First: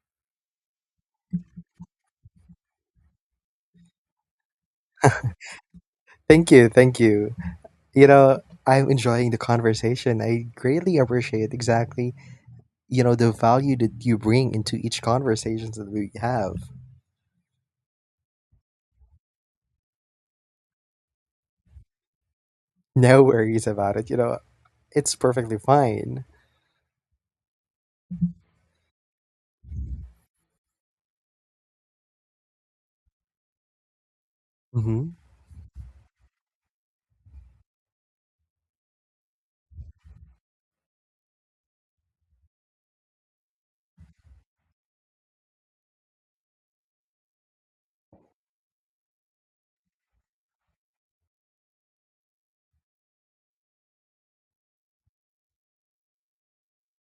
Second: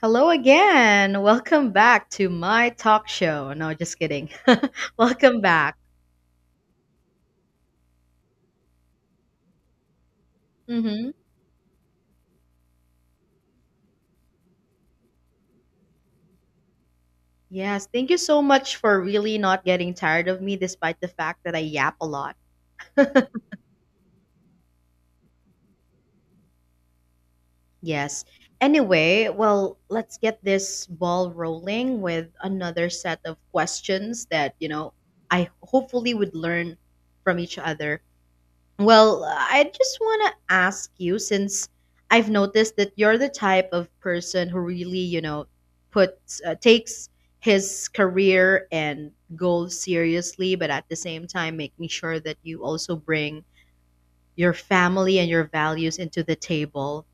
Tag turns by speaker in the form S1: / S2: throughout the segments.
S1: Hello again. Welcome back to my talk show. No, just kidding. Welcome back.
S2: Thank you, thank you. You know, I'm enjoying the conversation. I greatly
S1: hmm
S2: appreciate exactly, the value that you bring into each conversations that we have.
S1: Yes, thank you so much for really not getting tired of me despite the fact that I yap a lot.
S2: No worries about it. It's perfectly fine.
S1: Yes. Anyway, well, let's get this ball rolling with another set of questions that,
S2: Mm-hmm.
S1: I hopefully would learn from each other. Well, I just want to ask you, since I've noticed that you're the type of person who really, you know, puts takes his career and goals seriously, but at the same time making sure that you also bring your family and your values into the table.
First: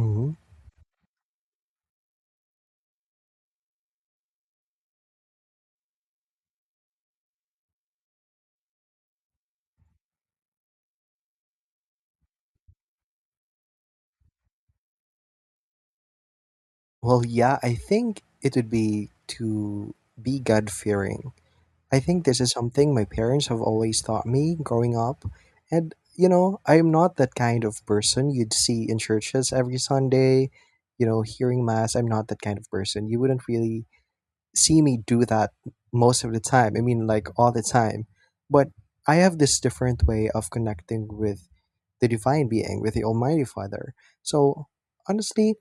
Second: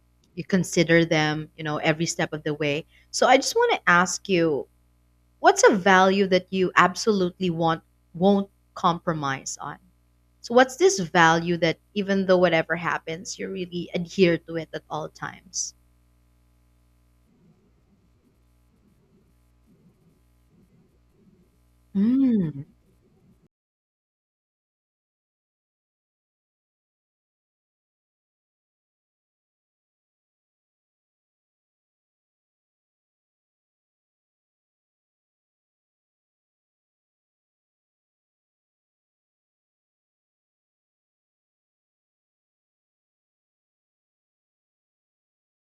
S2: Mm-hmm.
S1: You consider them, you know, every step of the way. So I just want to ask you, what's a value that you absolutely want won't compromise on? So what's this value that even though whatever happens, you really adhere to it at all times?
S2: Well, yeah, I think it would be to be God fearing. I think this is
S1: Mm.
S2: something my parents have always taught me growing up. And, you know, I am not that kind of person you'd see in churches every Sunday, you know, hearing Mass. I'm not that kind of person. You wouldn't really see me do that most of the time. I mean, like all the time. But I have this different way of connecting with the divine being, with the Almighty Father. So, honestly,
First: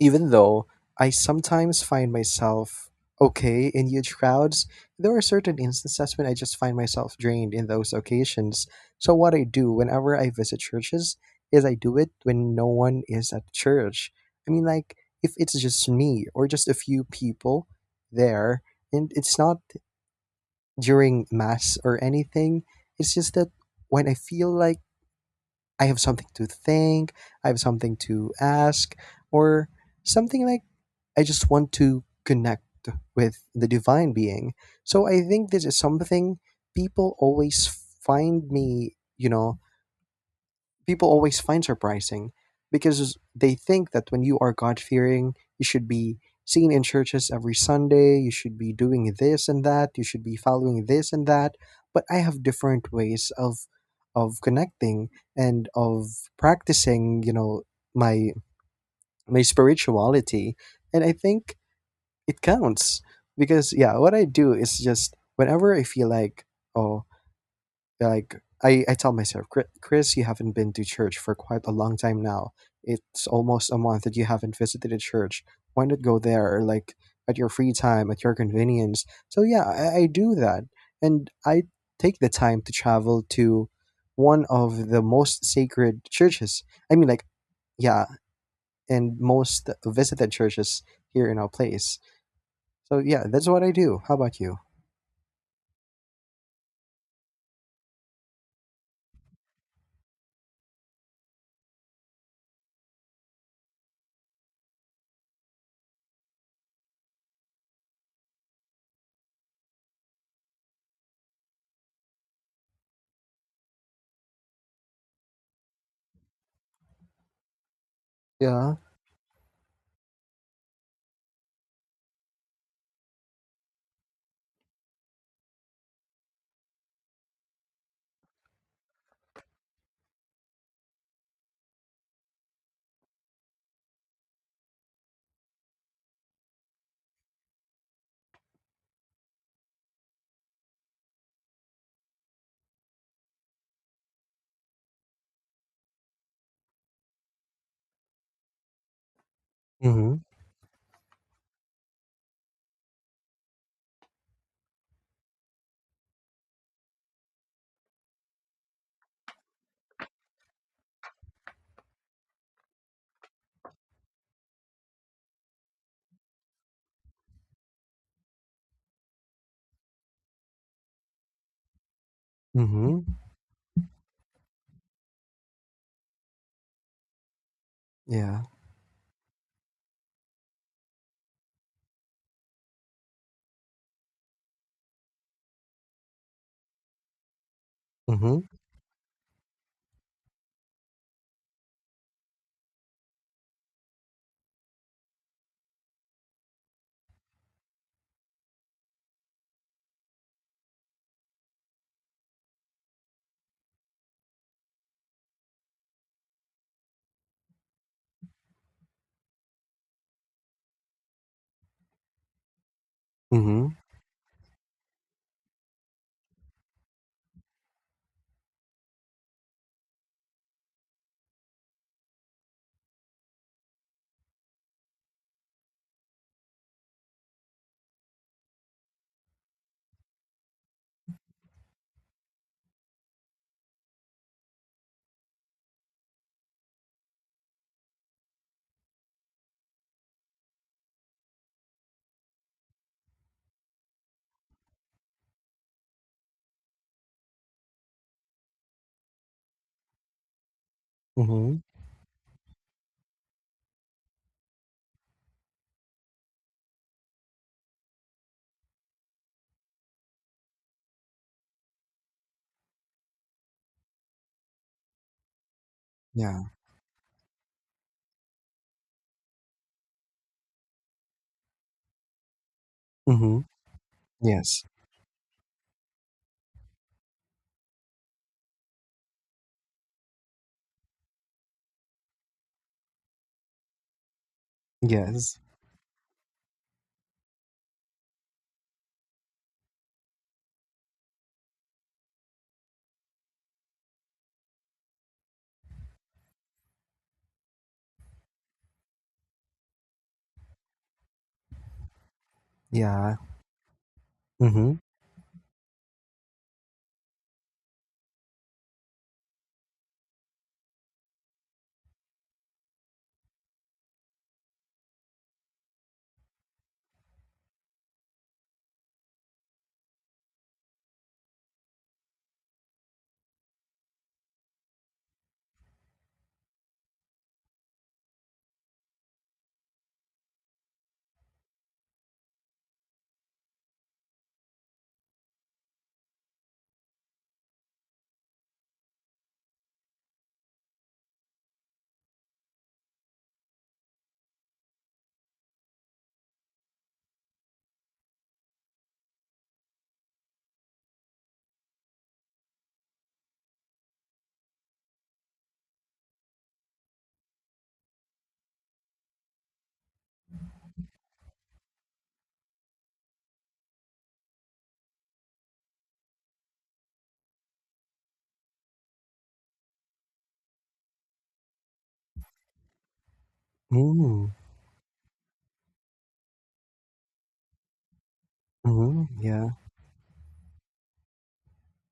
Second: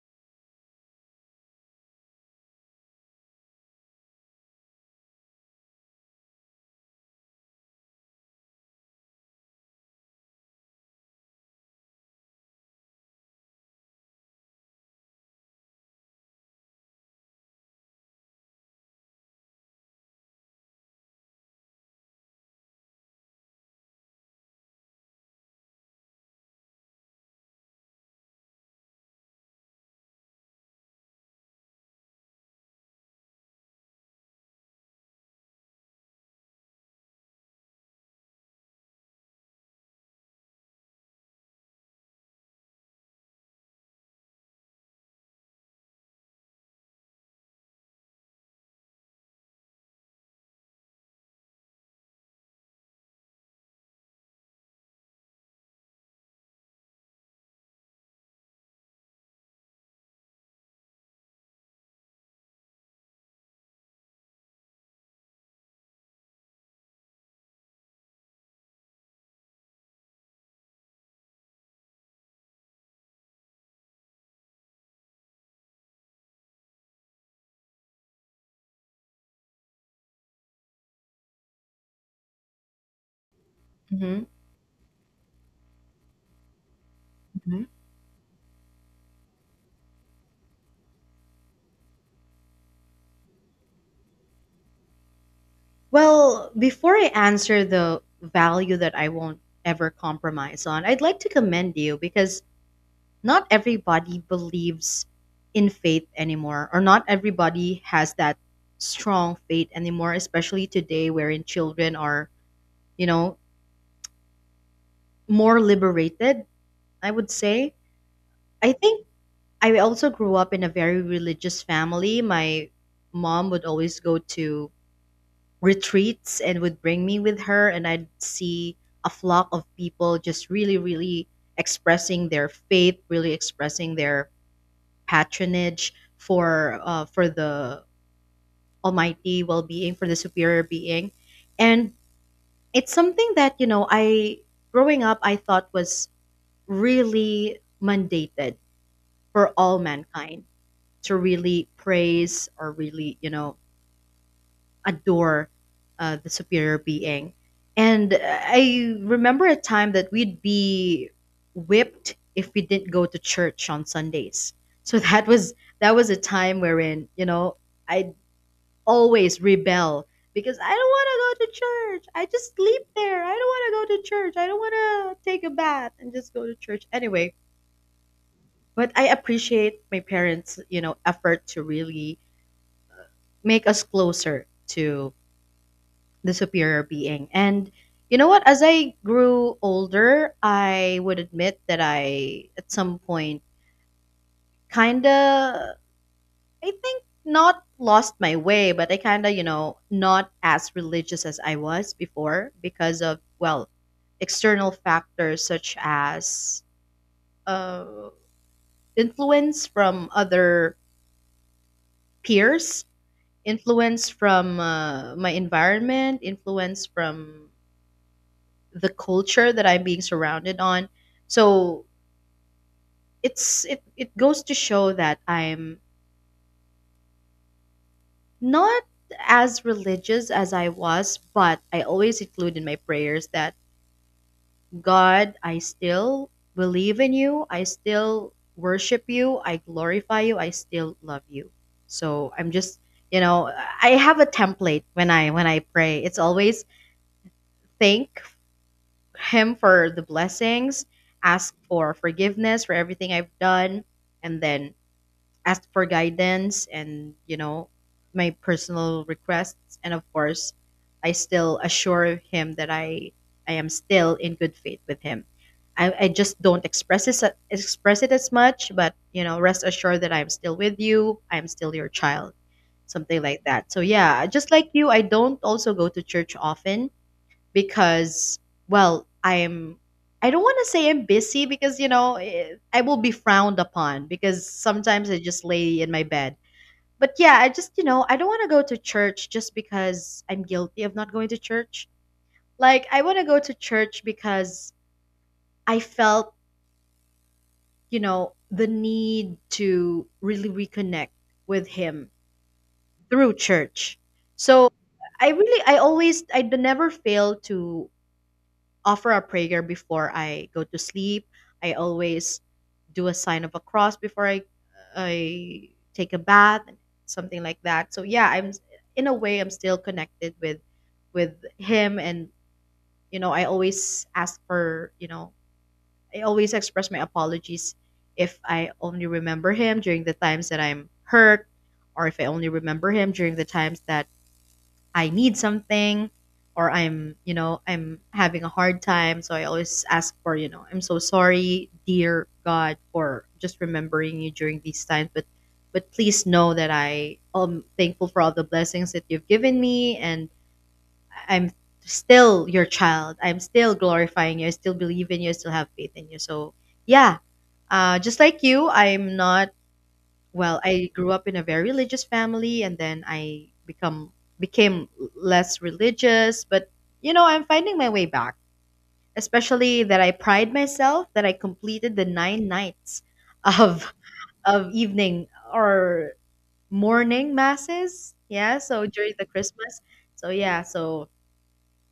S2: even though I sometimes find myself okay in huge crowds, there are certain instances when I just find myself drained in those occasions. So, what I do whenever I visit churches is I do it when no one is at church. I mean, like, if it's just me or just a few people there, and it's not during mass or anything, it's just that when I feel like I have something to think, I have something to ask, or something like I just want to connect with the divine being. So I think this is something people always find me, you know, people always find surprising because they think that when you are God fearing, you should be seen in churches every Sunday, you should be doing this and that, you should be following this and that. But I have different ways of connecting and of practicing, you know, my my spirituality. And I think it counts because yeah, what I do is just whenever I feel like, oh, like I tell myself, "Chris, you haven't been to church for quite a long time now. It's almost a month that you haven't visited a church. Why not go there, like at your free time, at your convenience?" So yeah, I do that, and I take the time to travel to
S1: Mhm,
S2: one of the most sacred churches. I mean, like
S1: mhm.
S2: yeah, and most visited churches here in our place. So yeah, that's what I do. How about you?
S1: Well, before I answer the value that I won't ever compromise on, I'd like to commend you because not everybody believes in faith anymore, or not everybody has that strong faith anymore, especially today wherein children are, you know, more liberated, I would say. I
S2: Yeah.
S1: think I also grew up in a very religious family. My mom would always go to retreats and would bring me with her, and I'd see a flock of people just really, really expressing their faith, really expressing their patronage for the almighty well-being, for the superior being. And it's something that, you know, I growing up I thought was really mandated for all
S2: Mm-hmm.
S1: mankind to really praise or really, you know, adore the superior being, and I remember a time that we'd be whipped if we didn't go to church on sundays, so that was, that was a time wherein, you know, I'd always rebel because I don't want to go to church, I just sleep
S2: Mm-hmm.
S1: there, I don't want to go to church, I don't want to take a bath and just go to church anyway.
S2: Yeah.
S1: But I appreciate my parents, you know, effort to really make us closer to the superior being. And you know what?
S2: Mm-hmm.
S1: As I grew older, I would admit that I, at some point, kind of, I think, not lost my way, but I kind of, you know, not as religious as I was before because of, well, external factors such as, uh, influence from other peers,
S2: Mm-hmm.
S1: influence from my environment, influence from the culture that I'm being surrounded on. So it goes to show that I'm not as religious as I was, but I always include in my prayers that God, I still believe in you, I still worship you, I glorify you, I still love you. So I'm just, you know, I have a template when I pray. It's always think Him for the blessings, ask for forgiveness for everything I've done, and then ask for guidance and, you know, my personal requests. And of course, I still assure him that I am still in good faith with him. I just
S2: Yeah.
S1: don't express it as much, but you know, rest assured that I'm still with you. I'm still your child, something like
S2: Mhm.
S1: that. So yeah, just
S2: Yes.
S1: like you, I don't also go to church often because, well i'm I don't want to say I'm busy, because, you know, I will be frowned upon because sometimes I
S2: Yes.
S1: just lay in my bed. But yeah, I just, you know, I don't want to go to church just because I'm guilty of not going to church. Like I want to go to church because I felt, you know, the need to really reconnect with him
S2: Yeah.
S1: through church. So
S2: Mhm.
S1: I really I always I d- never fail to offer a prayer before I go to sleep. I always do a sign of a cross before I take a bath, something like that. So yeah, I'm, in a way I'm still connected with him, and you know, I always ask for, you know, I always express my apologies if I only remember him during the times that I'm hurt, or if I only remember him during the times that I need something, or I'm, you know, I'm having a hard time. So I always ask for, you know, I'm so sorry, dear God, for just remembering you during these times. But please know that I am thankful for all the blessings that you've given me, and I'm still your child. I'm still glorifying you. I still believe in you. I still have faith in you. So yeah, just like you, I'm not well, I grew up in a very religious family, and then I become became less religious, but you know, I'm finding my way back, especially that I pride myself that I completed the nine nights of
S2: Mm.
S1: of evening or morning masses, yeah, so
S2: Mhm.
S1: during the
S2: Yeah.
S1: christmas. So yeah, so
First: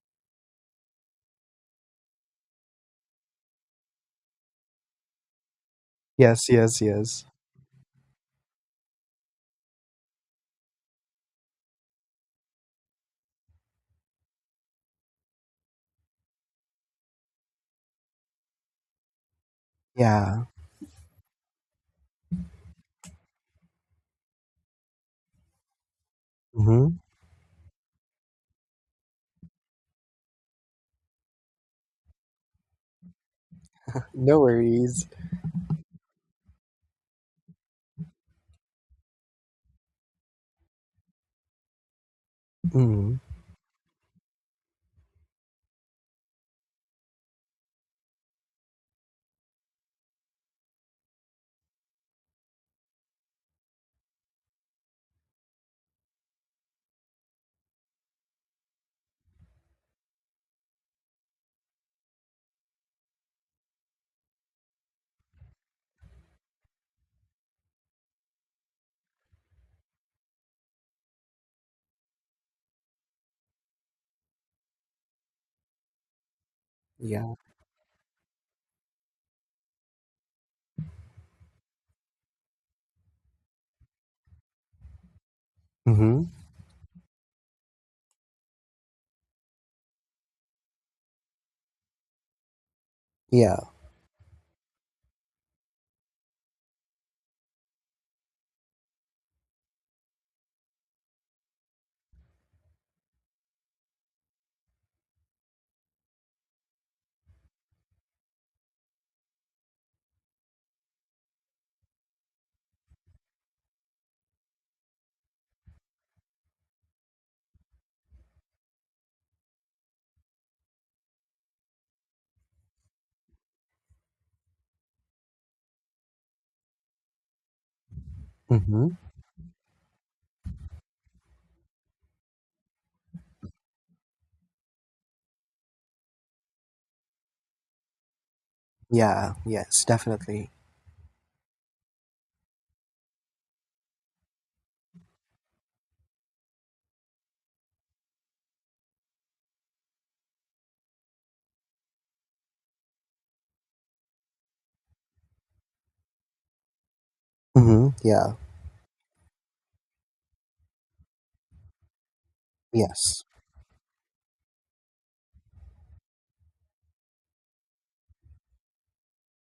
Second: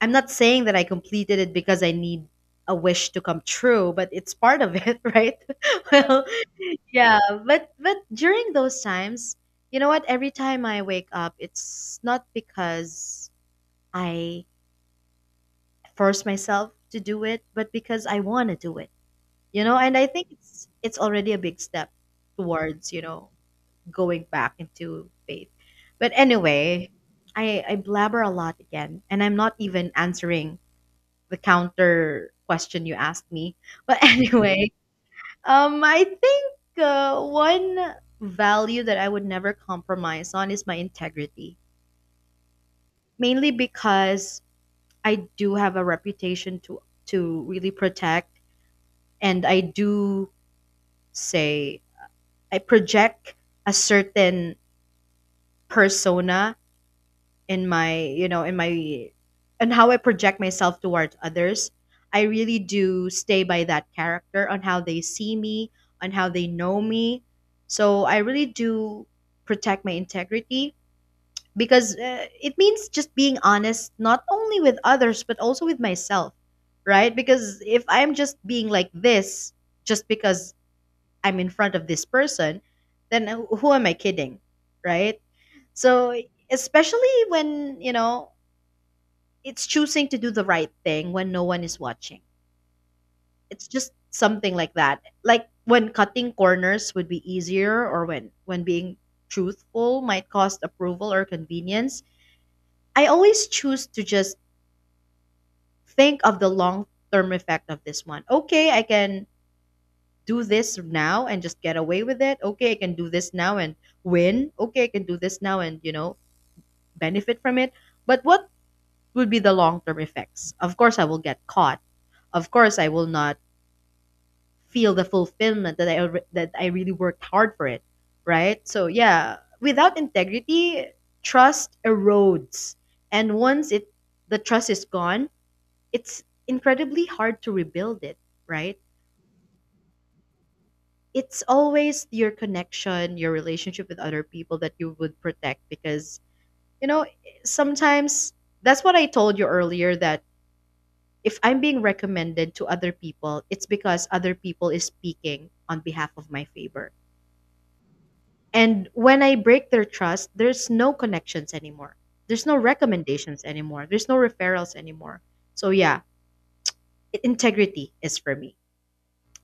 S1: I'm not saying that I completed it because I need a wish to come true, but it's part of it, right? Well,
S2: Yes, yes,
S1: yeah,
S2: yes.
S1: but during those times, you know what? Every time I wake up, it's not because I force myself to do it, but because I want to do it. You know, and I think
S2: Yeah.
S1: it's already a big step towards, you know, going back into faith. But anyway,
S2: Mhm.
S1: I blabber a lot again, and I'm not even answering the counter question you asked me. But
S2: No
S1: anyway,
S2: worries.
S1: I think one value that I would never compromise on is my integrity,
S2: Mhm.
S1: mainly because I do have a reputation to really protect, and I do say I project a certain persona in my, you know, in my, and how I project myself towards others, I really do stay by that character on how they see me, on how they know me. So I really do protect my integrity because, it means just being honest not only with others but also with myself, right?
S2: Yeah.
S1: Because if I'm just being like this just because I'm in front of this person, then who am I kidding, right? So,
S2: Mhm.
S1: especially when, you know, it's choosing to do the right thing when no one is watching.
S2: Yeah.
S1: It's just something like that. Like when cutting corners would be easier, or when being truthful might cost approval or convenience. I always choose to just think of the long-term effect of this one. Okay, I can do this now and just get away with it. Okay, I can do this now and win. Okay, I can do this now and, you know, benefit from it. But what would be the long-term effects? Of course I will get caught. Of course I will not feel the fulfillment that that I really worked hard for it, right? So
S2: Mhm.
S1: yeah, without integrity, trust erodes, and once it the trust is gone, it's incredibly hard to rebuild it, right?
S2: Yeah. Yes, definitely.
S1: It's always your connection, your relationship with other people that you would protect because, you know, sometimes, that's what I told you earlier, that if I'm being recommended to other people, it's because other people is speaking on behalf of my favor.
S2: Mhm. Yeah.
S1: And when I break their trust, there's no connections anymore. There's no
S2: Yes.
S1: recommendations anymore. There's no referrals anymore. So yeah, integrity is for me.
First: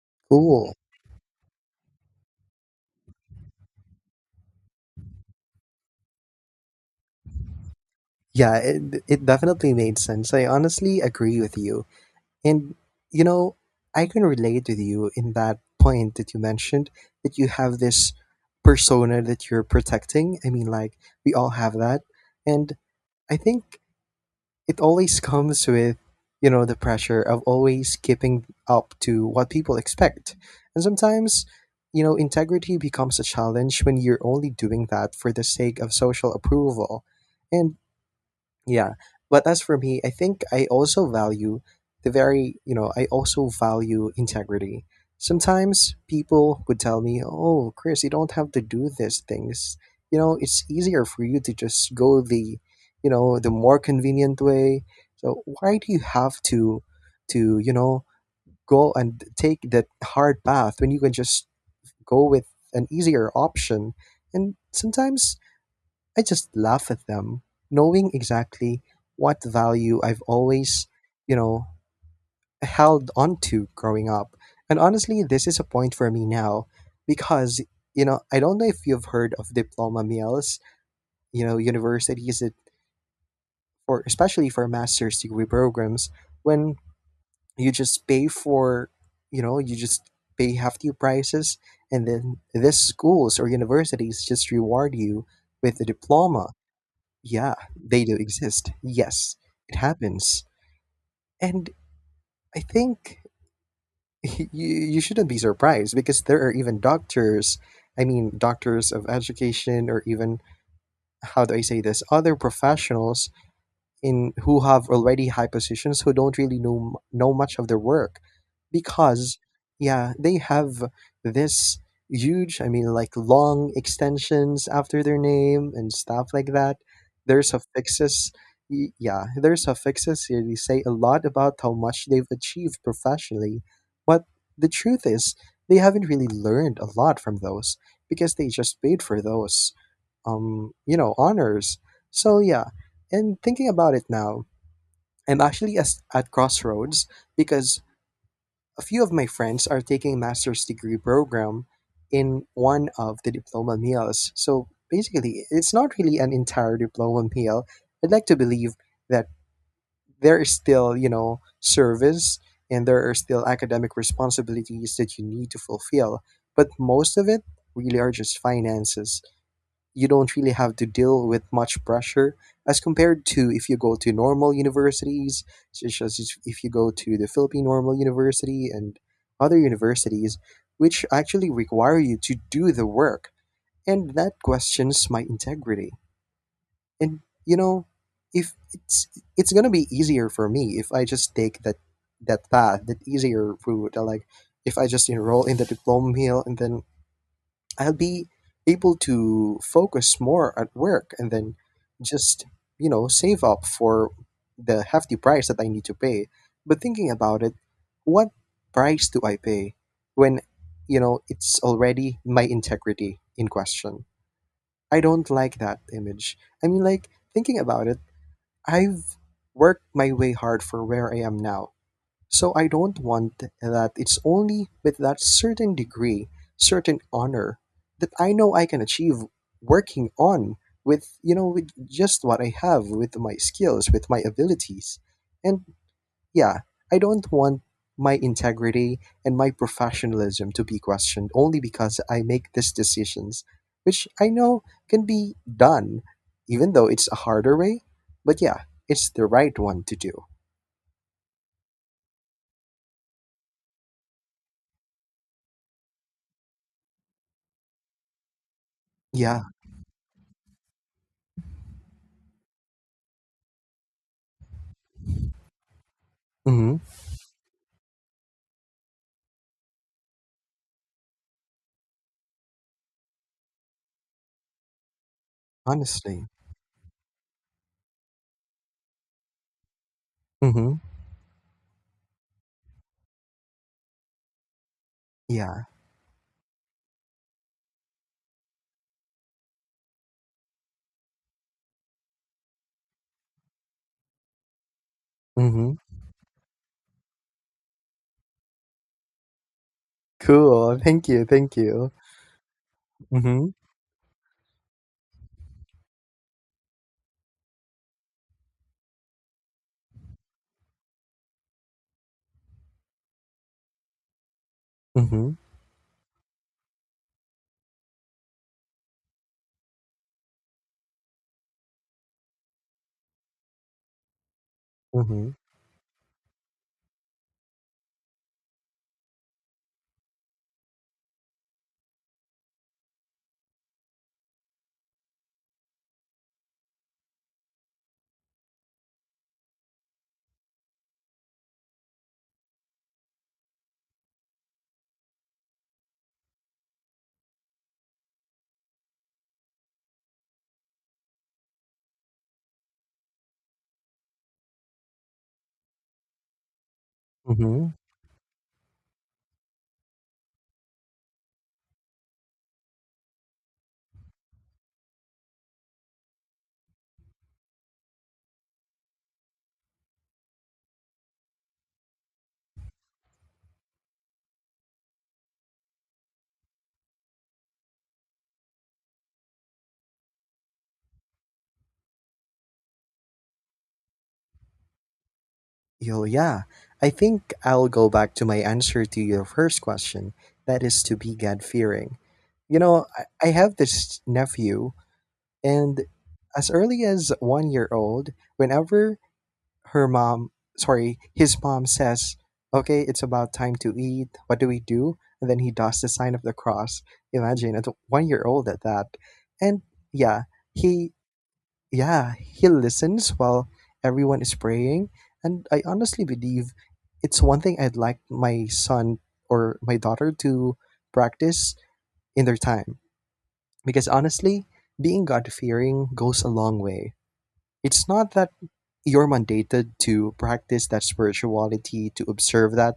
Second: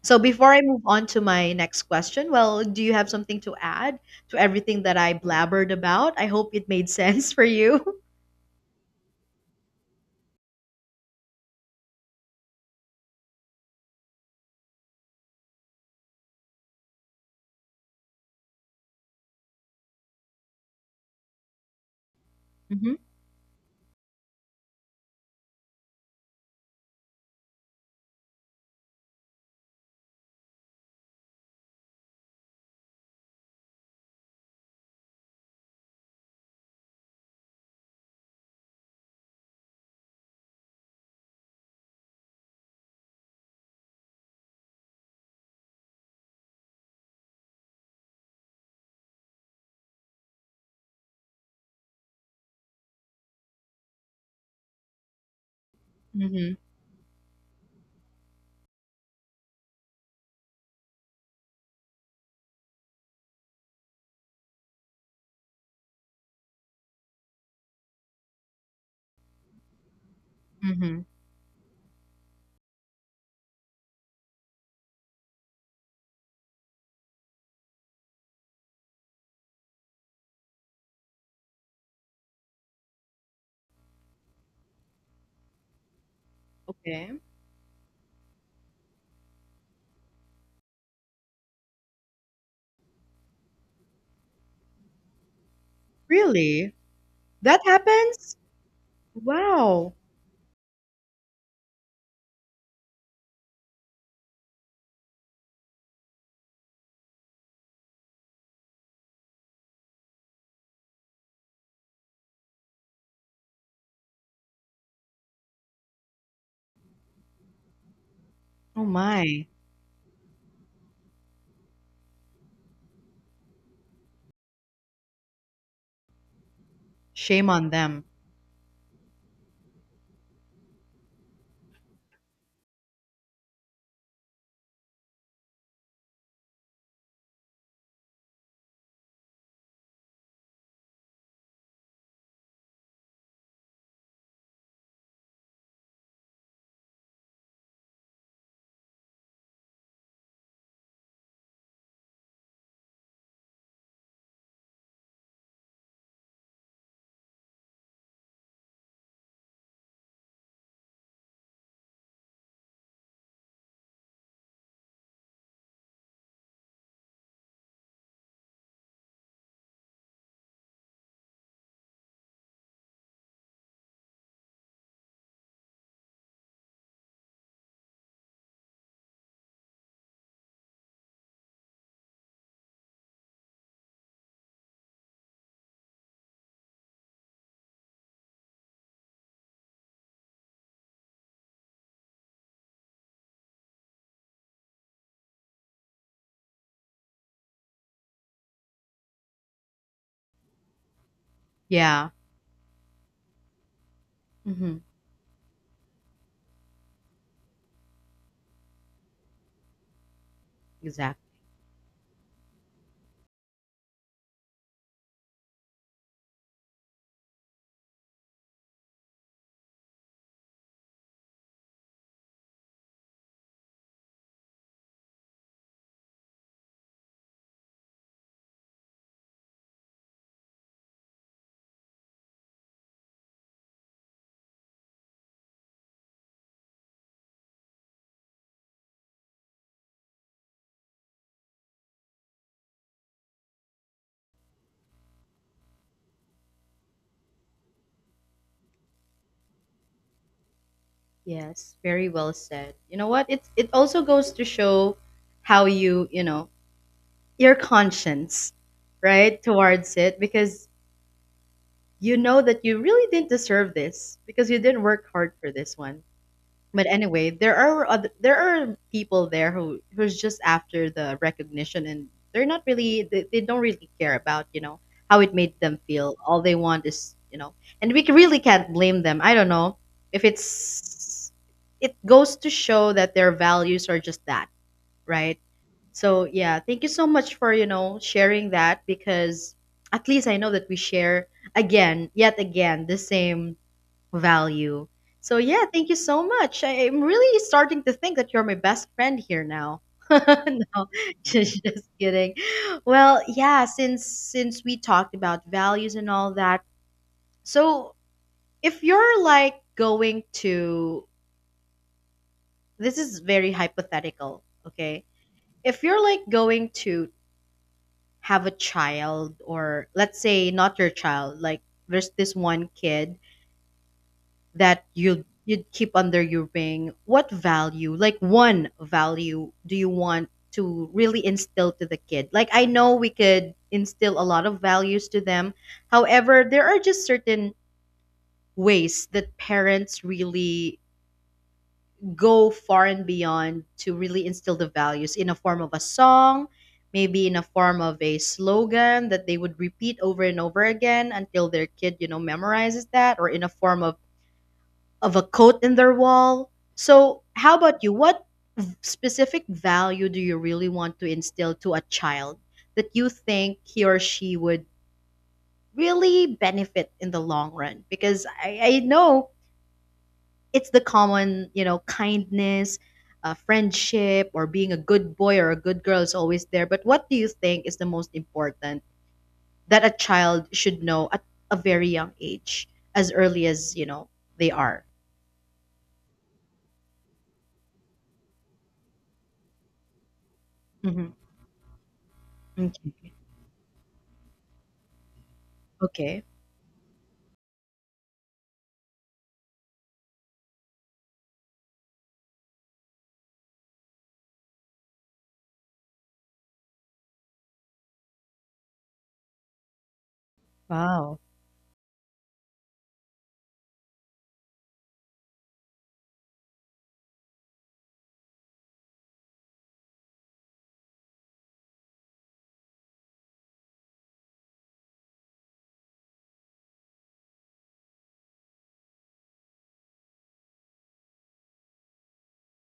S1: So before I
S2: Cool.
S1: move on to my next question, well, do you have something to add to everything that I blabbered about? I hope it made sense for you.
S2: Yeah, it definitely made sense. I honestly agree with you. And you know, I can relate with you in that point that you mentioned that you have this persona that you're protecting. I mean, like we all have that. And
S1: Mm-hmm.
S2: I think it always comes with, you know, the pressure of always keeping up to what people expect. And sometimes, you know, integrity becomes a challenge when you're only doing that for the sake of social approval. And yeah. But as for me, I think I also value the very, you know, I also value integrity. Sometimes people would tell me, "Oh, Chris, you don't have to do these things. You know, it's easier for you to just go the, you know, the more convenient way. So why do you have
S1: Mm-hmm.
S2: to you know, go and take that hard path when you can just go with an easier option?" And sometimes I just laugh at them, knowing exactly what value I've always,
S1: Mm-hmm.
S2: you know, held on to growing up. And honestly, this is a point for me now because, you know, I don't know if you've heard of diploma meals, you know, universities that for especially for master's degree programs when
S1: Okay.
S2: you just pay for, you know, you just pay hefty prices and then these schools or universities just reward you with a diploma.
S1: Really?
S2: Yeah,
S1: That
S2: they do
S1: happens?
S2: exist. Yes, it
S1: Wow.
S2: happens. And I think you shouldn't be surprised because there are even doctors, I mean, doctors of education, or even, how do I say this, other professionals in who have already high positions who don't really know know much of their work
S1: Oh
S2: because
S1: my.
S2: yeah they have this huge I mean like long extensions after their name and stuff like that. Their
S1: Shame on them.
S2: suffixes, yeah their suffixes really say a lot about how much they've achieved professionally, but the truth is they haven't really learned a lot from those because they just paid for those you know, honors. So yeah, and thinking about it now, I'm actually as at crossroads because a few of my friends are taking master's degree program in one of the diploma meals. So basically, it's not really an entire diploma meal. I'd like to believe that there is still, you know, service and there are still academic responsibilities that you need to fulfill, but most of it really are just finances. You don't really have to deal with much pressure as compared to if you go to normal universities, such as if you go to the Philippine Normal University and other universities, which actually require you to do the work. And that questions my integrity. And you know, if it's it's gonna be easier for me if I just take that path, that easier route. I Like if I just enroll in the diploma mill and then I'll be able to focus more at work and then
S1: Yeah.
S2: just, you know, save up for
S1: Mm-hmm.
S2: the hefty price that I need to pay. But thinking about it, what price do I pay when, you know,
S1: Exactly.
S2: it's already my integrity in question? I don't like that image. I mean, like, thinking about it, I've worked my way hard for where I am now. So I don't want that it's only with that certain degree, certain honor that I know I can achieve working on with, you know, with just what I have, with my skills, with my abilities. And yeah, I don't want my integrity and my professionalism to be questioned only because I make these decisions, which I know can be done, even though it's a harder way. But yeah, it's the right one to do.
S1: Yes, very well said. You know what? It also goes to show how you, you know, your conscience, right,
S2: Yeah.
S1: towards it because you know that you really didn't deserve this because you didn't work hard for this one.
S2: Hmm.
S1: But anyway, there are other, there are people there who's just after the recognition, and they're not really, they don't really care about, you know, how it made them feel.
S2: Honestly.
S1: All they want is, you know, and we really can't blame them. I don't know if
S2: Mhm.
S1: it's, it goes to show that their values are just that, right?
S2: Yeah.
S1: So yeah, thank you so much for, you know, sharing that, because at least I know that we share, again, yet again, the same value. So yeah,
S2: Mhm.
S1: thank you so much. I'm really starting to think that you're my best friend here now.
S2: Cool.
S1: No,
S2: Thank you. Thank
S1: just
S2: you.
S1: kidding. Well,
S2: Mhm.
S1: yeah, since we talked about values and all that, so if you're like going to, this is very hypothetical, okay?
S2: Mhm.
S1: If you're like going to have a child, or let's say not your child, like there's this one kid that you'd
S2: Mhm.
S1: you'd keep under your wing, what value, like one value, do you want to really instill to the kid? Like I know we could instill a lot of values to them. However, there are just certain ways that parents really go far and beyond to really instill the values in a form of a song, maybe in a form of a slogan that they would repeat over and over again until their kid, memorizes that or in a form of a coat in their wall. So, how
S2: Mhm.
S1: about you? What specific value do you really want to instill to a child that you think he or she would really benefit in the long run? Because I know it's the common, kindness, friendship, or being a good boy or a good girl is always there. But what do you think is the most important that a child should know at a very young age, as early as, they are?
S2: Yo, yeah. I think I'll go back to my answer to your first question. That is to be
S1: Hmm.
S2: God fearing. You know,
S1: Okay.
S2: I have this nephew, and
S1: Okay.
S2: as early as one year old, whenever her mom, sorry, his mom says, "Okay, it's about time to eat. What do we do?" And then he does the sign of the cross. Imagine, a one year old at that. And yeah, he,
S1: Wow.
S2: yeah, he listens while everyone is praying. And I honestly believe it's one thing I'd like my son or my daughter to practice in their time. Because honestly, being God fearing goes a long way. It's not that you're mandated to practice that spirituality, to observe that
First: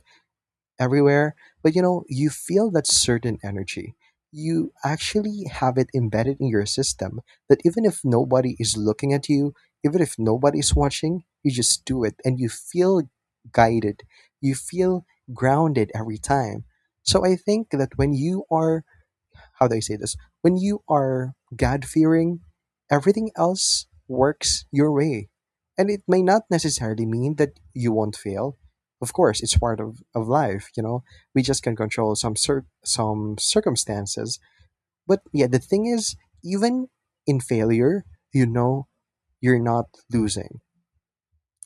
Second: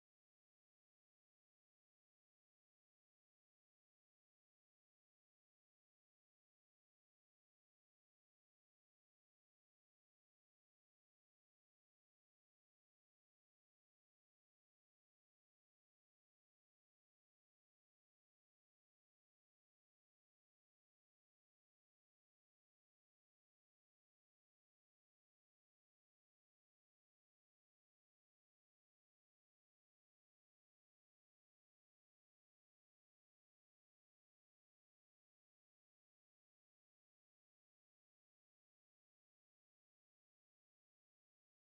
S2: everywhere, but you know, you feel that certain energy. You actually have it embedded in your system that even if nobody is looking at you, even if nobody's watching, you just do it and you feel guided. You feel grounded every time. So I think that when you are, how do I say this? When you are God fearing, everything else works your way. And it may not necessarily mean that you won't fail. Of course, it's part of life, you know. We just can control some some circumstances. But yeah, the thing is, even in failure, you know you're not losing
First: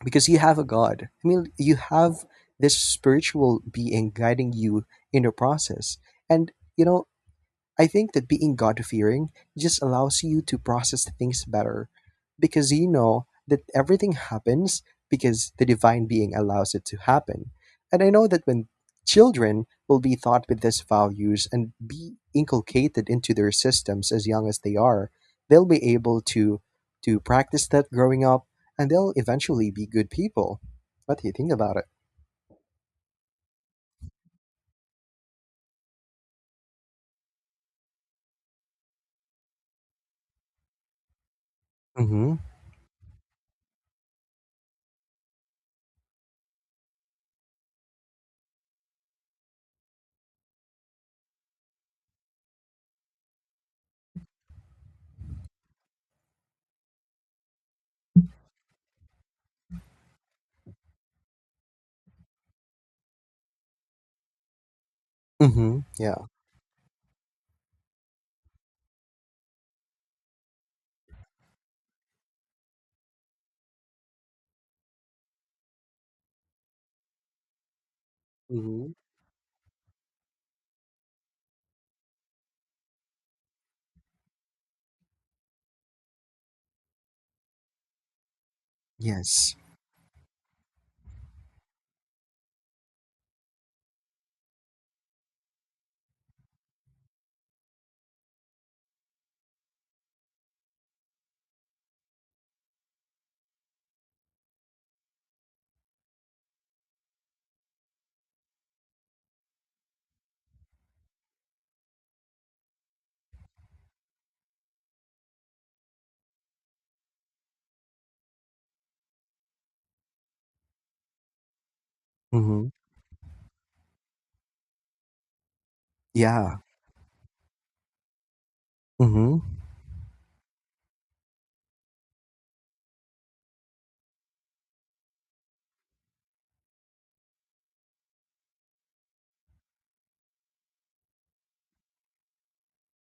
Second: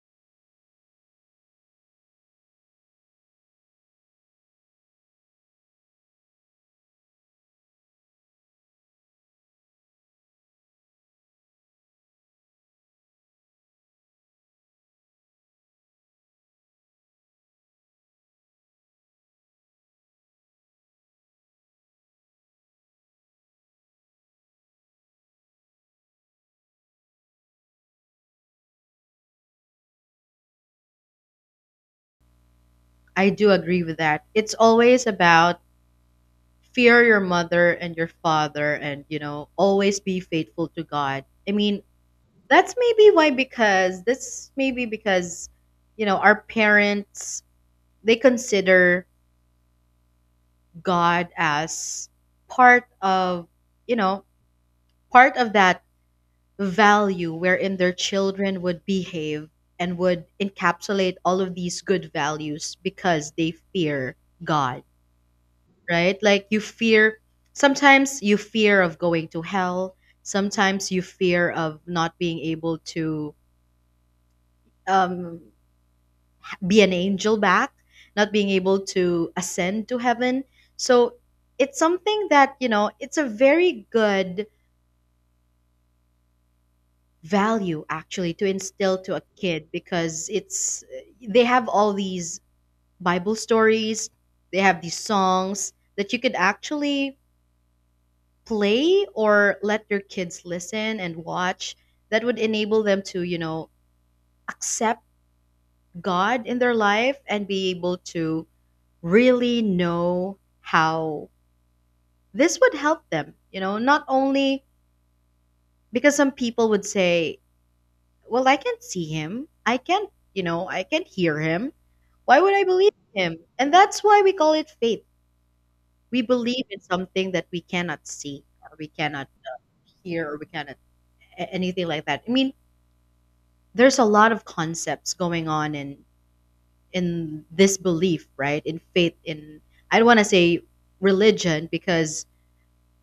S2: because you have a God. I mean, you have this spiritual being guiding you in the process. And you know, I think that being God fearing just allows you to process things better because you know that everything happens because the divine being allows it to happen. And I know that when children will be taught with these values and be inculcated into their systems as young as they are, they'll be able to practice that growing up and they'll eventually be good people. What do you think about it?
S1: I do agree with that. It's always about fear your mother and your father and, you know, always be faithful to God. I mean,
S2: Mhm.
S1: that's maybe why because you know, our parents they consider God as part of, you know, part of that value wherein their children would behave and would encapsulate all of these good values because they fear God,
S2: Mhm.
S1: right?
S2: Yeah.
S1: Like you fear, sometimes you fear of going to hell, sometimes you fear of not being able to um, be an angel back, not being able
S2: Mhm.
S1: to ascend to heaven. So it's something that, you know, it's a very good value actually to instill to a
S2: Yes.
S1: kid because it's they have all these bible stories, they have these songs that you could actually play or let your kids listen and watch that would enable them to, you know, accept God in their life and be able to really know how this would help them, you know, not only because some people would say, well, I can't see him. I can't, you know, I can't hear him. Why would I
S2: Mhm.
S1: believe him? And that's why we call it faith. We
S2: Yeah.
S1: believe in something that we cannot see or we cannot
S2: Mhm.
S1: hear or we cannot anything like that. I mean, there's a lot of concepts going on in this belief, right? In faith, in I don't want to say religion because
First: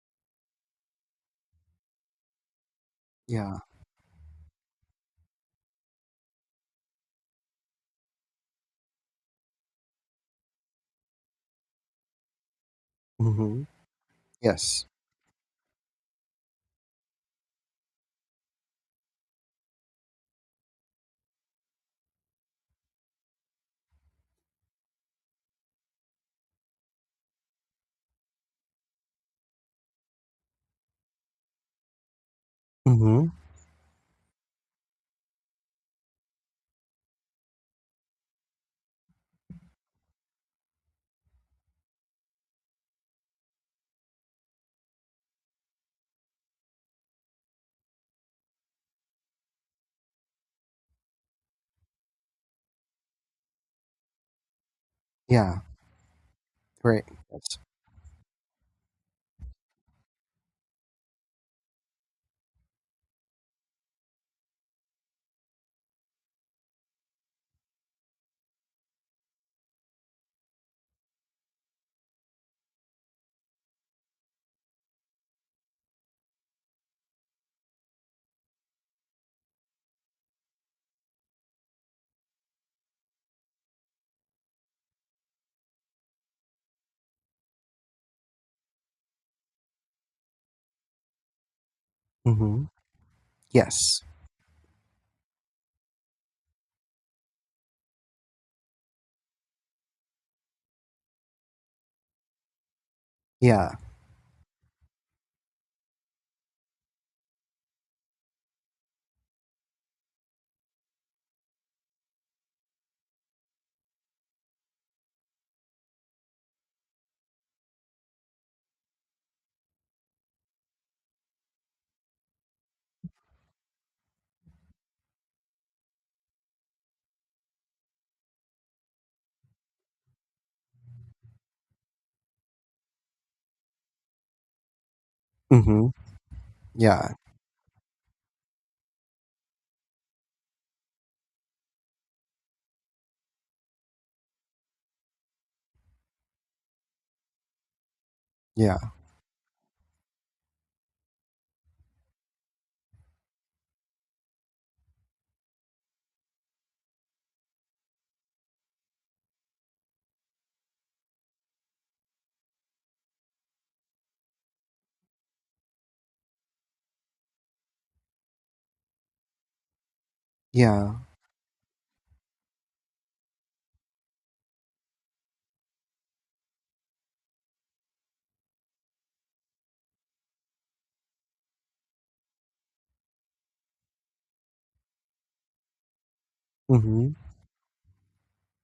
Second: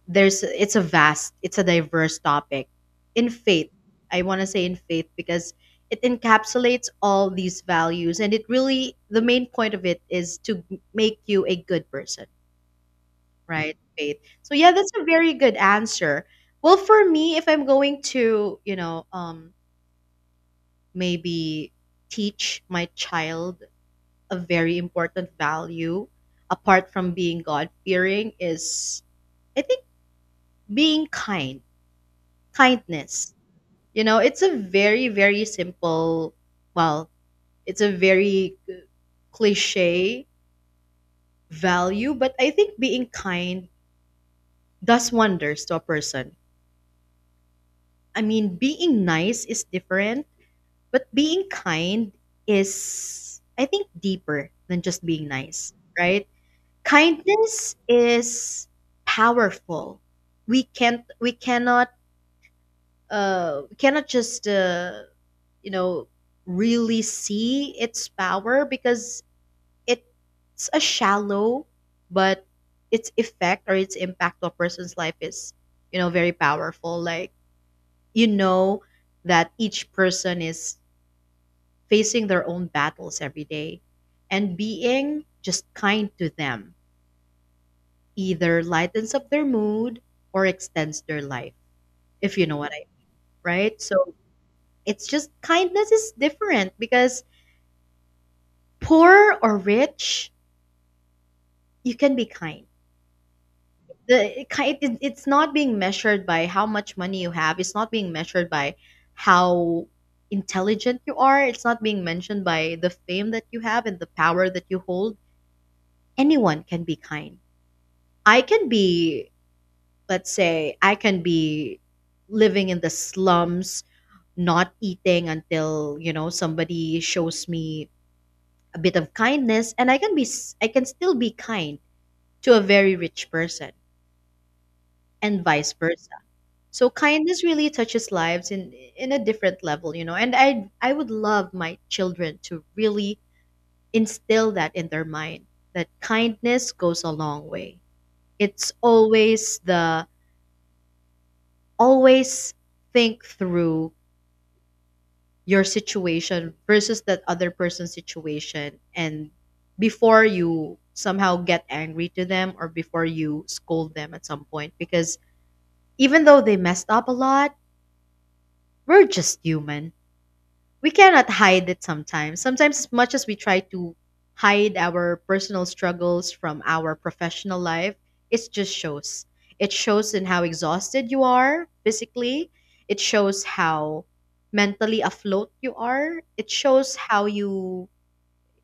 S1: there's it's a vast, it's a diverse topic. In
S2: Yeah.
S1: faith, I want to say in faith because it encapsulates all these values and it really the main point of it is to make you a good person,
S2: Mhm.
S1: right? Faith. So yeah,
S2: Yes.
S1: that's a very good answer. Well, for me, if I'm going to, you know, maybe teach my child a very important value apart from being God fearing is I think being kind,
S2: Mhm.
S1: kindness. You know, it's a very simple, well, it's a very cliche value, but I think being kind does wonders to a person. I mean, being nice is different, but being kind is I think deeper than just being
S2: Yeah.
S1: nice, right?
S2: Right. Yes.
S1: Kindness is powerful. We can't. We cannot. We cannot just. You know, really see its power because it's a shallow, but its effect or its impact to a person's life is, you know, very powerful. Like you know that each person is facing their own battles every day, and being just kind to them either lightens up their mood or extends their life, if you know
S2: Mhm.
S1: what I, right?
S2: Yes.
S1: So it's just kindness is different because poor or rich, you can be kind.
S2: Yeah.
S1: It's not being measured by how much money you have. It's not being measured by how intelligent you are. It's not being mentioned by the fame that you have and the power that you hold. Anyone can be kind. I can be, let's say, I can be living in the slums, not eating until you know somebody shows me a bit of kindness, and I can still be kind to a very rich person and vice
S2: Mhm.
S1: versa. So
S2: Yeah.
S1: kindness really touches lives in a different level, you know, and I would love my children to really instill that in their mind, that kindness goes a long way. It's
S2: Yeah.
S1: always the always think through your situation versus that other person's situation, and before you somehow get angry to them or before you scold them at some point, because even though they messed up a lot, we're just human. We
S2: Yeah.
S1: cannot hide it sometimes. Sometimes, as much as we try to hide our personal struggles from our professional life, it just shows. It shows in how exhausted you are physically, it shows how mentally afloat you are, it shows
S2: Mhm.
S1: how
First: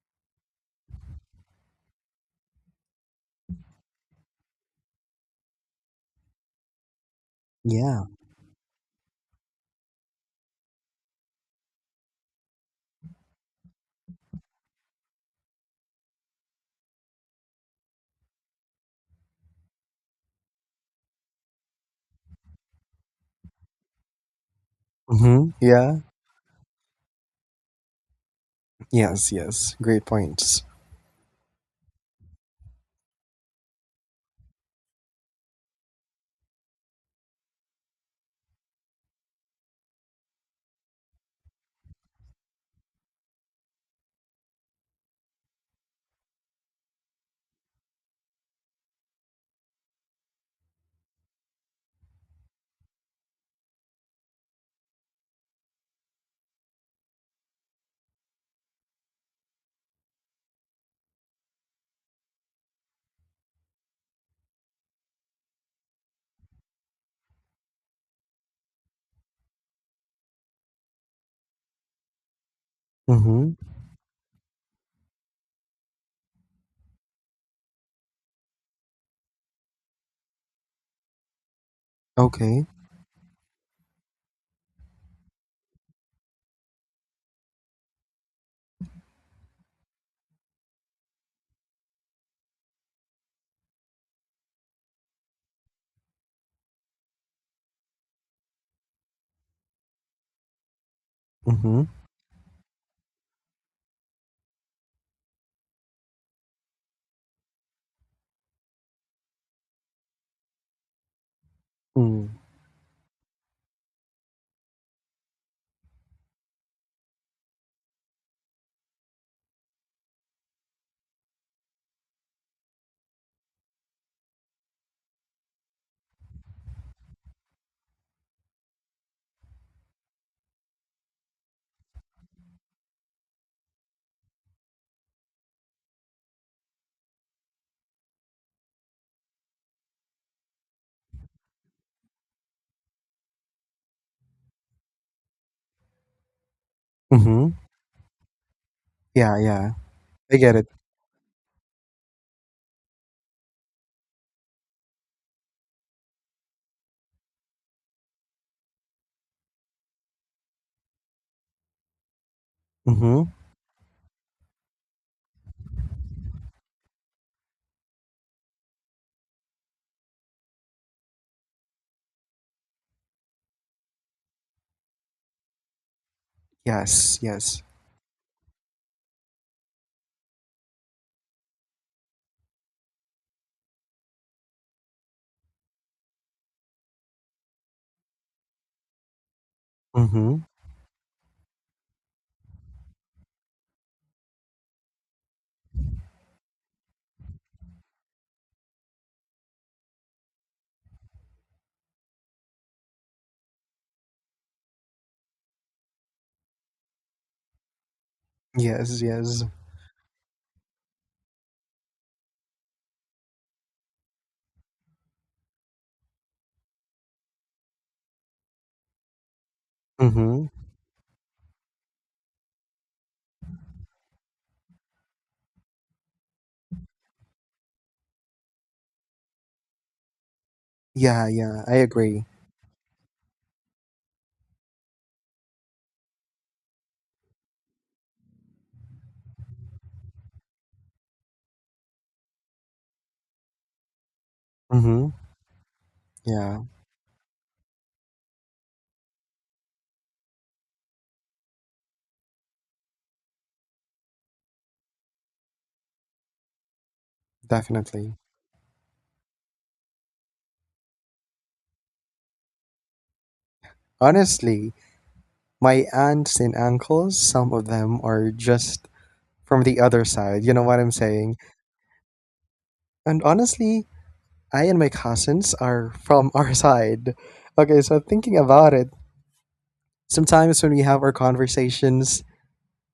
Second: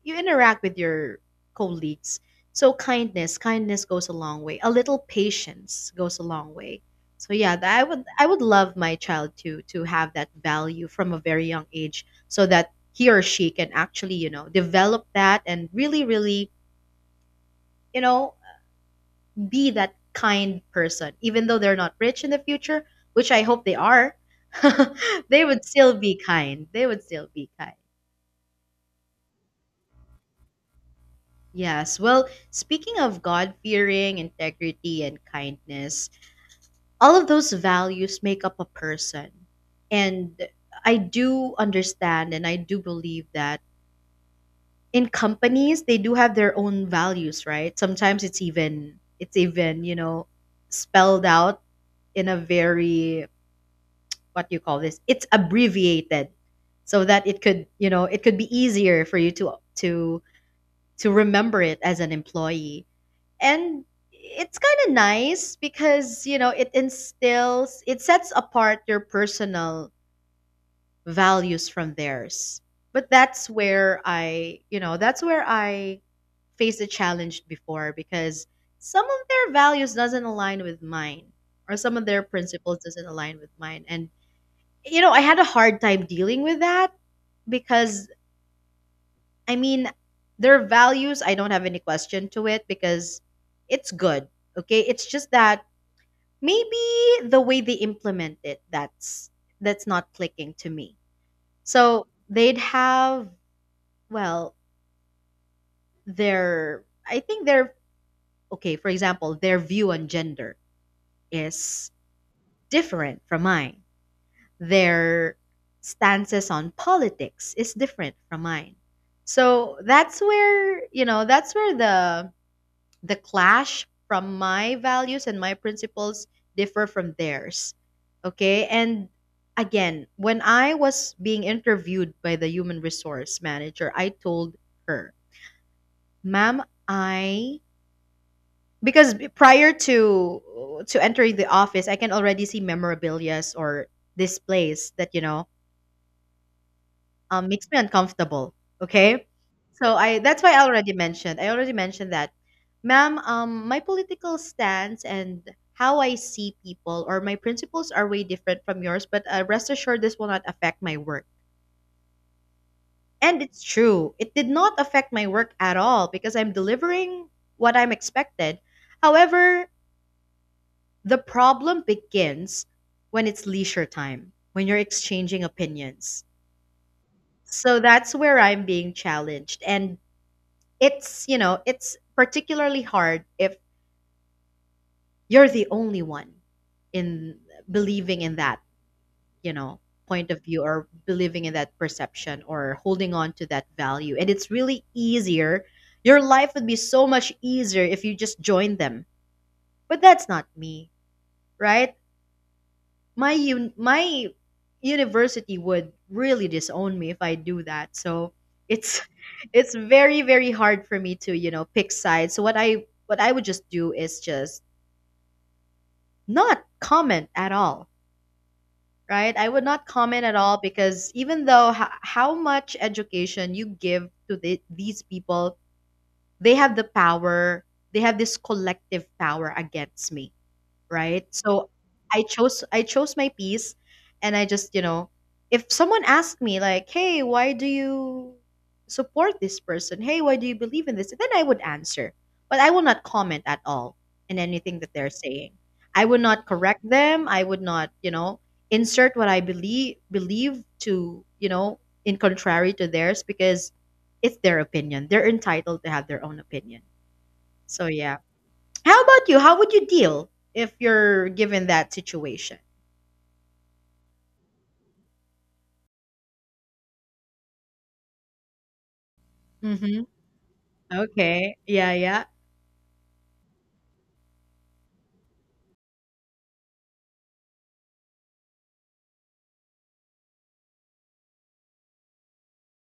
S1: you interact with your colleagues. So kindness goes a long way. A little patience goes a long way. So yeah, that
S2: Yeah.
S1: I would love my child to have that value from a very young age so that he or she can actually, you know, develop that and you know, be that kind person even though they're not rich in the future, which I hope they are. They
S2: Mhm.
S1: would still
S2: Yeah.
S1: be kind. They would still be kind.
S2: Yes. Yes. Great points.
S1: Yes. Well, speaking of God fearing, integrity, and kindness, all of those values make up a person. And I do understand and I do believe that in companies they do have their own values, right? Sometimes it's even, you know, spelled out in a very what do you call this? It's abbreviated so that it could, you know, it could be easier for you to to remember it as an employee, and it's kind of nice because you know it instills, it sets apart your personal values from theirs. But that's
S2: Mhm.
S1: where I that's where I faced a challenge before because some of their values doesn't align with mine, or some of their
S2: Okay.
S1: principles doesn't align with mine. And you know I had a hard time dealing with that because I mean their values I don't have any question to it because it's good, okay, it's just that maybe the way they implement it, that's not clicking to me.
S2: Mhm.
S1: So they'd have, well, their I think their okay, for example, their view on gender is
S2: Mm.
S1: different from mine. Their stances on politics is different from mine. So that's where, you know, that's where the clash from my values and my principles differ from theirs. Okay. And again, when I was being interviewed by the human resource manager, I told her, ma'am, I, because prior to entering the office, I can already see memorabilias or displays that you know
S2: Mhm.
S1: makes me uncomfortable. Okay,
S2: Yeah. Yeah.
S1: so I
S2: I
S1: that's why
S2: get
S1: I
S2: it.
S1: already mentioned. I already mentioned that, ma'am. My political stance and how I see people or my principles are way different from yours. But rest assured, this will not affect my work.
S2: Mhm.
S1: And it's true. It did not affect my work at all because I'm delivering what I'm expected. However, the problem begins when it's leisure time, when you're exchanging opinions.
S2: Yes, yes.
S1: So that's where I'm being challenged. And it's you know it's particularly hard if you're the only one in believing in that, you know, point
S2: Mm-hmm.
S1: of view or believing in that perception or holding on to that value. And it's really easier, your life would be so much easier if you just joined them, but that's not me, right? My university would really disown me if I do that. So
S2: Yes,
S1: it's
S2: yes.
S1: it's very hard for me to you know pick sides. So what I would just do is just not comment at all. Right? I would not comment at
S2: Mm-hmm.
S1: all because even though how much education you give to these people, they have the power. They have this collective power against me, right?
S2: Yeah, yeah,
S1: So
S2: I agree.
S1: I chose my piece, and I just, you know, if someone asked me like, "Hey, why do you support this person? Hey, why do you believe in this?" Then I would answer, but I will not comment at all in anything that they're
S2: Mm-hmm.
S1: saying. I would not
S2: Yeah,
S1: correct them. I would not, you know, insert what I believe believe to, you know, in contrary to theirs because it's their opinion. They're entitled to have their own opinion. So
S2: definitely.
S1: yeah. How about you? How would you deal if you're given that situation?
S2: Honestly, my aunts and uncles, some of them are just from the
S1: Mm-hmm.
S2: other side. You know what I'm saying?
S1: Okay. Yeah, yeah.
S2: And honestly, I and my cousins are from our side. Okay, so thinking about it, sometimes when we have our conversations,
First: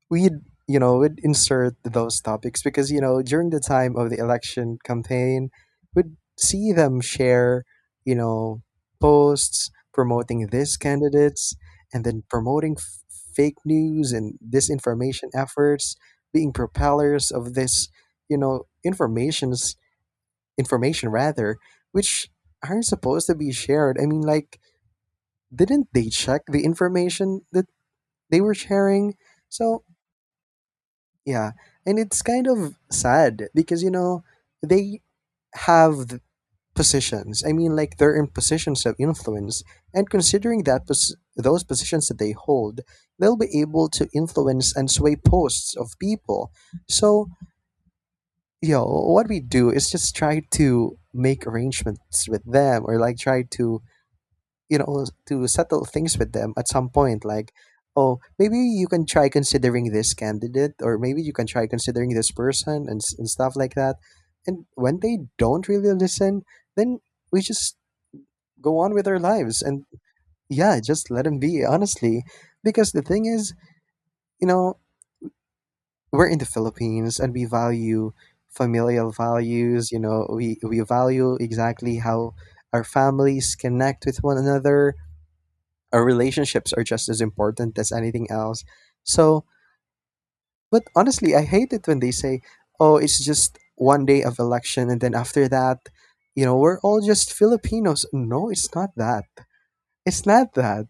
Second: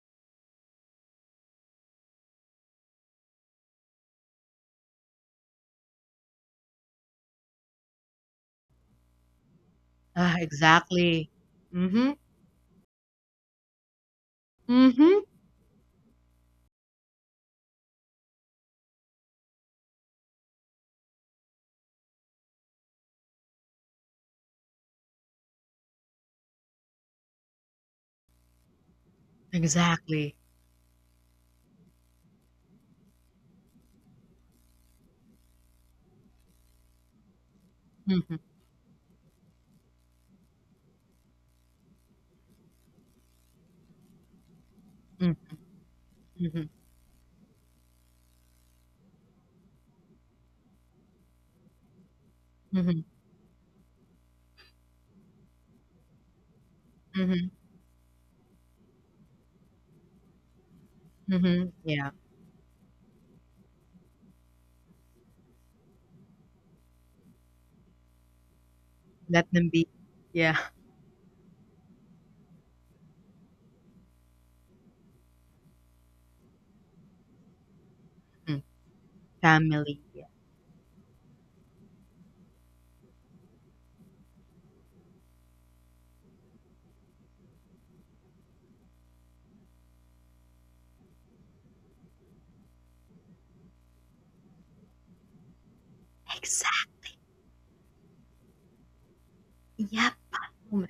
S2: we'd you know we'd insert those topics because during the time of the election campaign we'd see them share, you know posts
S1: Ah,
S2: promoting these
S1: exactly.
S2: candidates and
S1: Mm-hmm.
S2: then promoting fake news and
S1: Mm-hmm.
S2: disinformation efforts, being propellers of this, you know, information's information rather, which aren't supposed to be shared. I mean, like didn't they check the information that they were sharing? So
S1: Exactly.
S2: yeah, and it's kind of sad because you know they have the positions. I mean, like they're in
S1: Mm-hmm.
S2: positions of influence, and considering that those positions that they hold, they'll be able to influence and sway
S1: Mm-hmm.
S2: posts of people.
S1: Mm-hmm.
S2: So, you know, what we do is just try to make arrangements with them, or
S1: Mm-hmm.
S2: like try to, to settle things with them at some point
S1: Mm-hmm.
S2: like, oh maybe you can try considering this candidate or maybe you can try
S1: Mm-hmm. Yeah.
S2: considering this person, and, and stuff like that, and when they don't really listen then we just go on with our
S1: Let
S2: lives
S1: them
S2: and
S1: be. Yeah.
S2: yeah just let them be honestly, because the thing is, you know we're in the Philippines and we value
S1: Mm.
S2: familial values. You
S1: Family. Yeah.
S2: know we value exactly how our families connect with one another. Our relationships are just as important as anything else. So, but honestly, I hate it when they say, "Oh, it's just one day of election and then after that, you know, we're
S1: Exactly.
S2: all just Filipinos." No, it's not that.
S1: Yep.
S2: It's not
S1: Oh
S2: that.
S1: my-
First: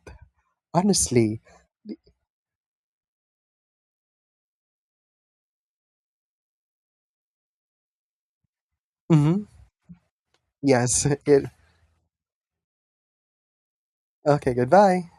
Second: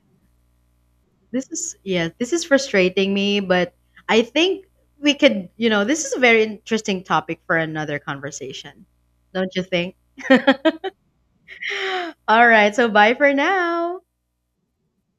S2: Honestly.
S1: This is yeah, this is frustrating me, but I think we could, you know, this is a very interesting topic for another conversation.
S2: Mhm.
S1: Don't you think?
S2: Yes. It,
S1: All right. So bye for now.
S2: okay, goodbye.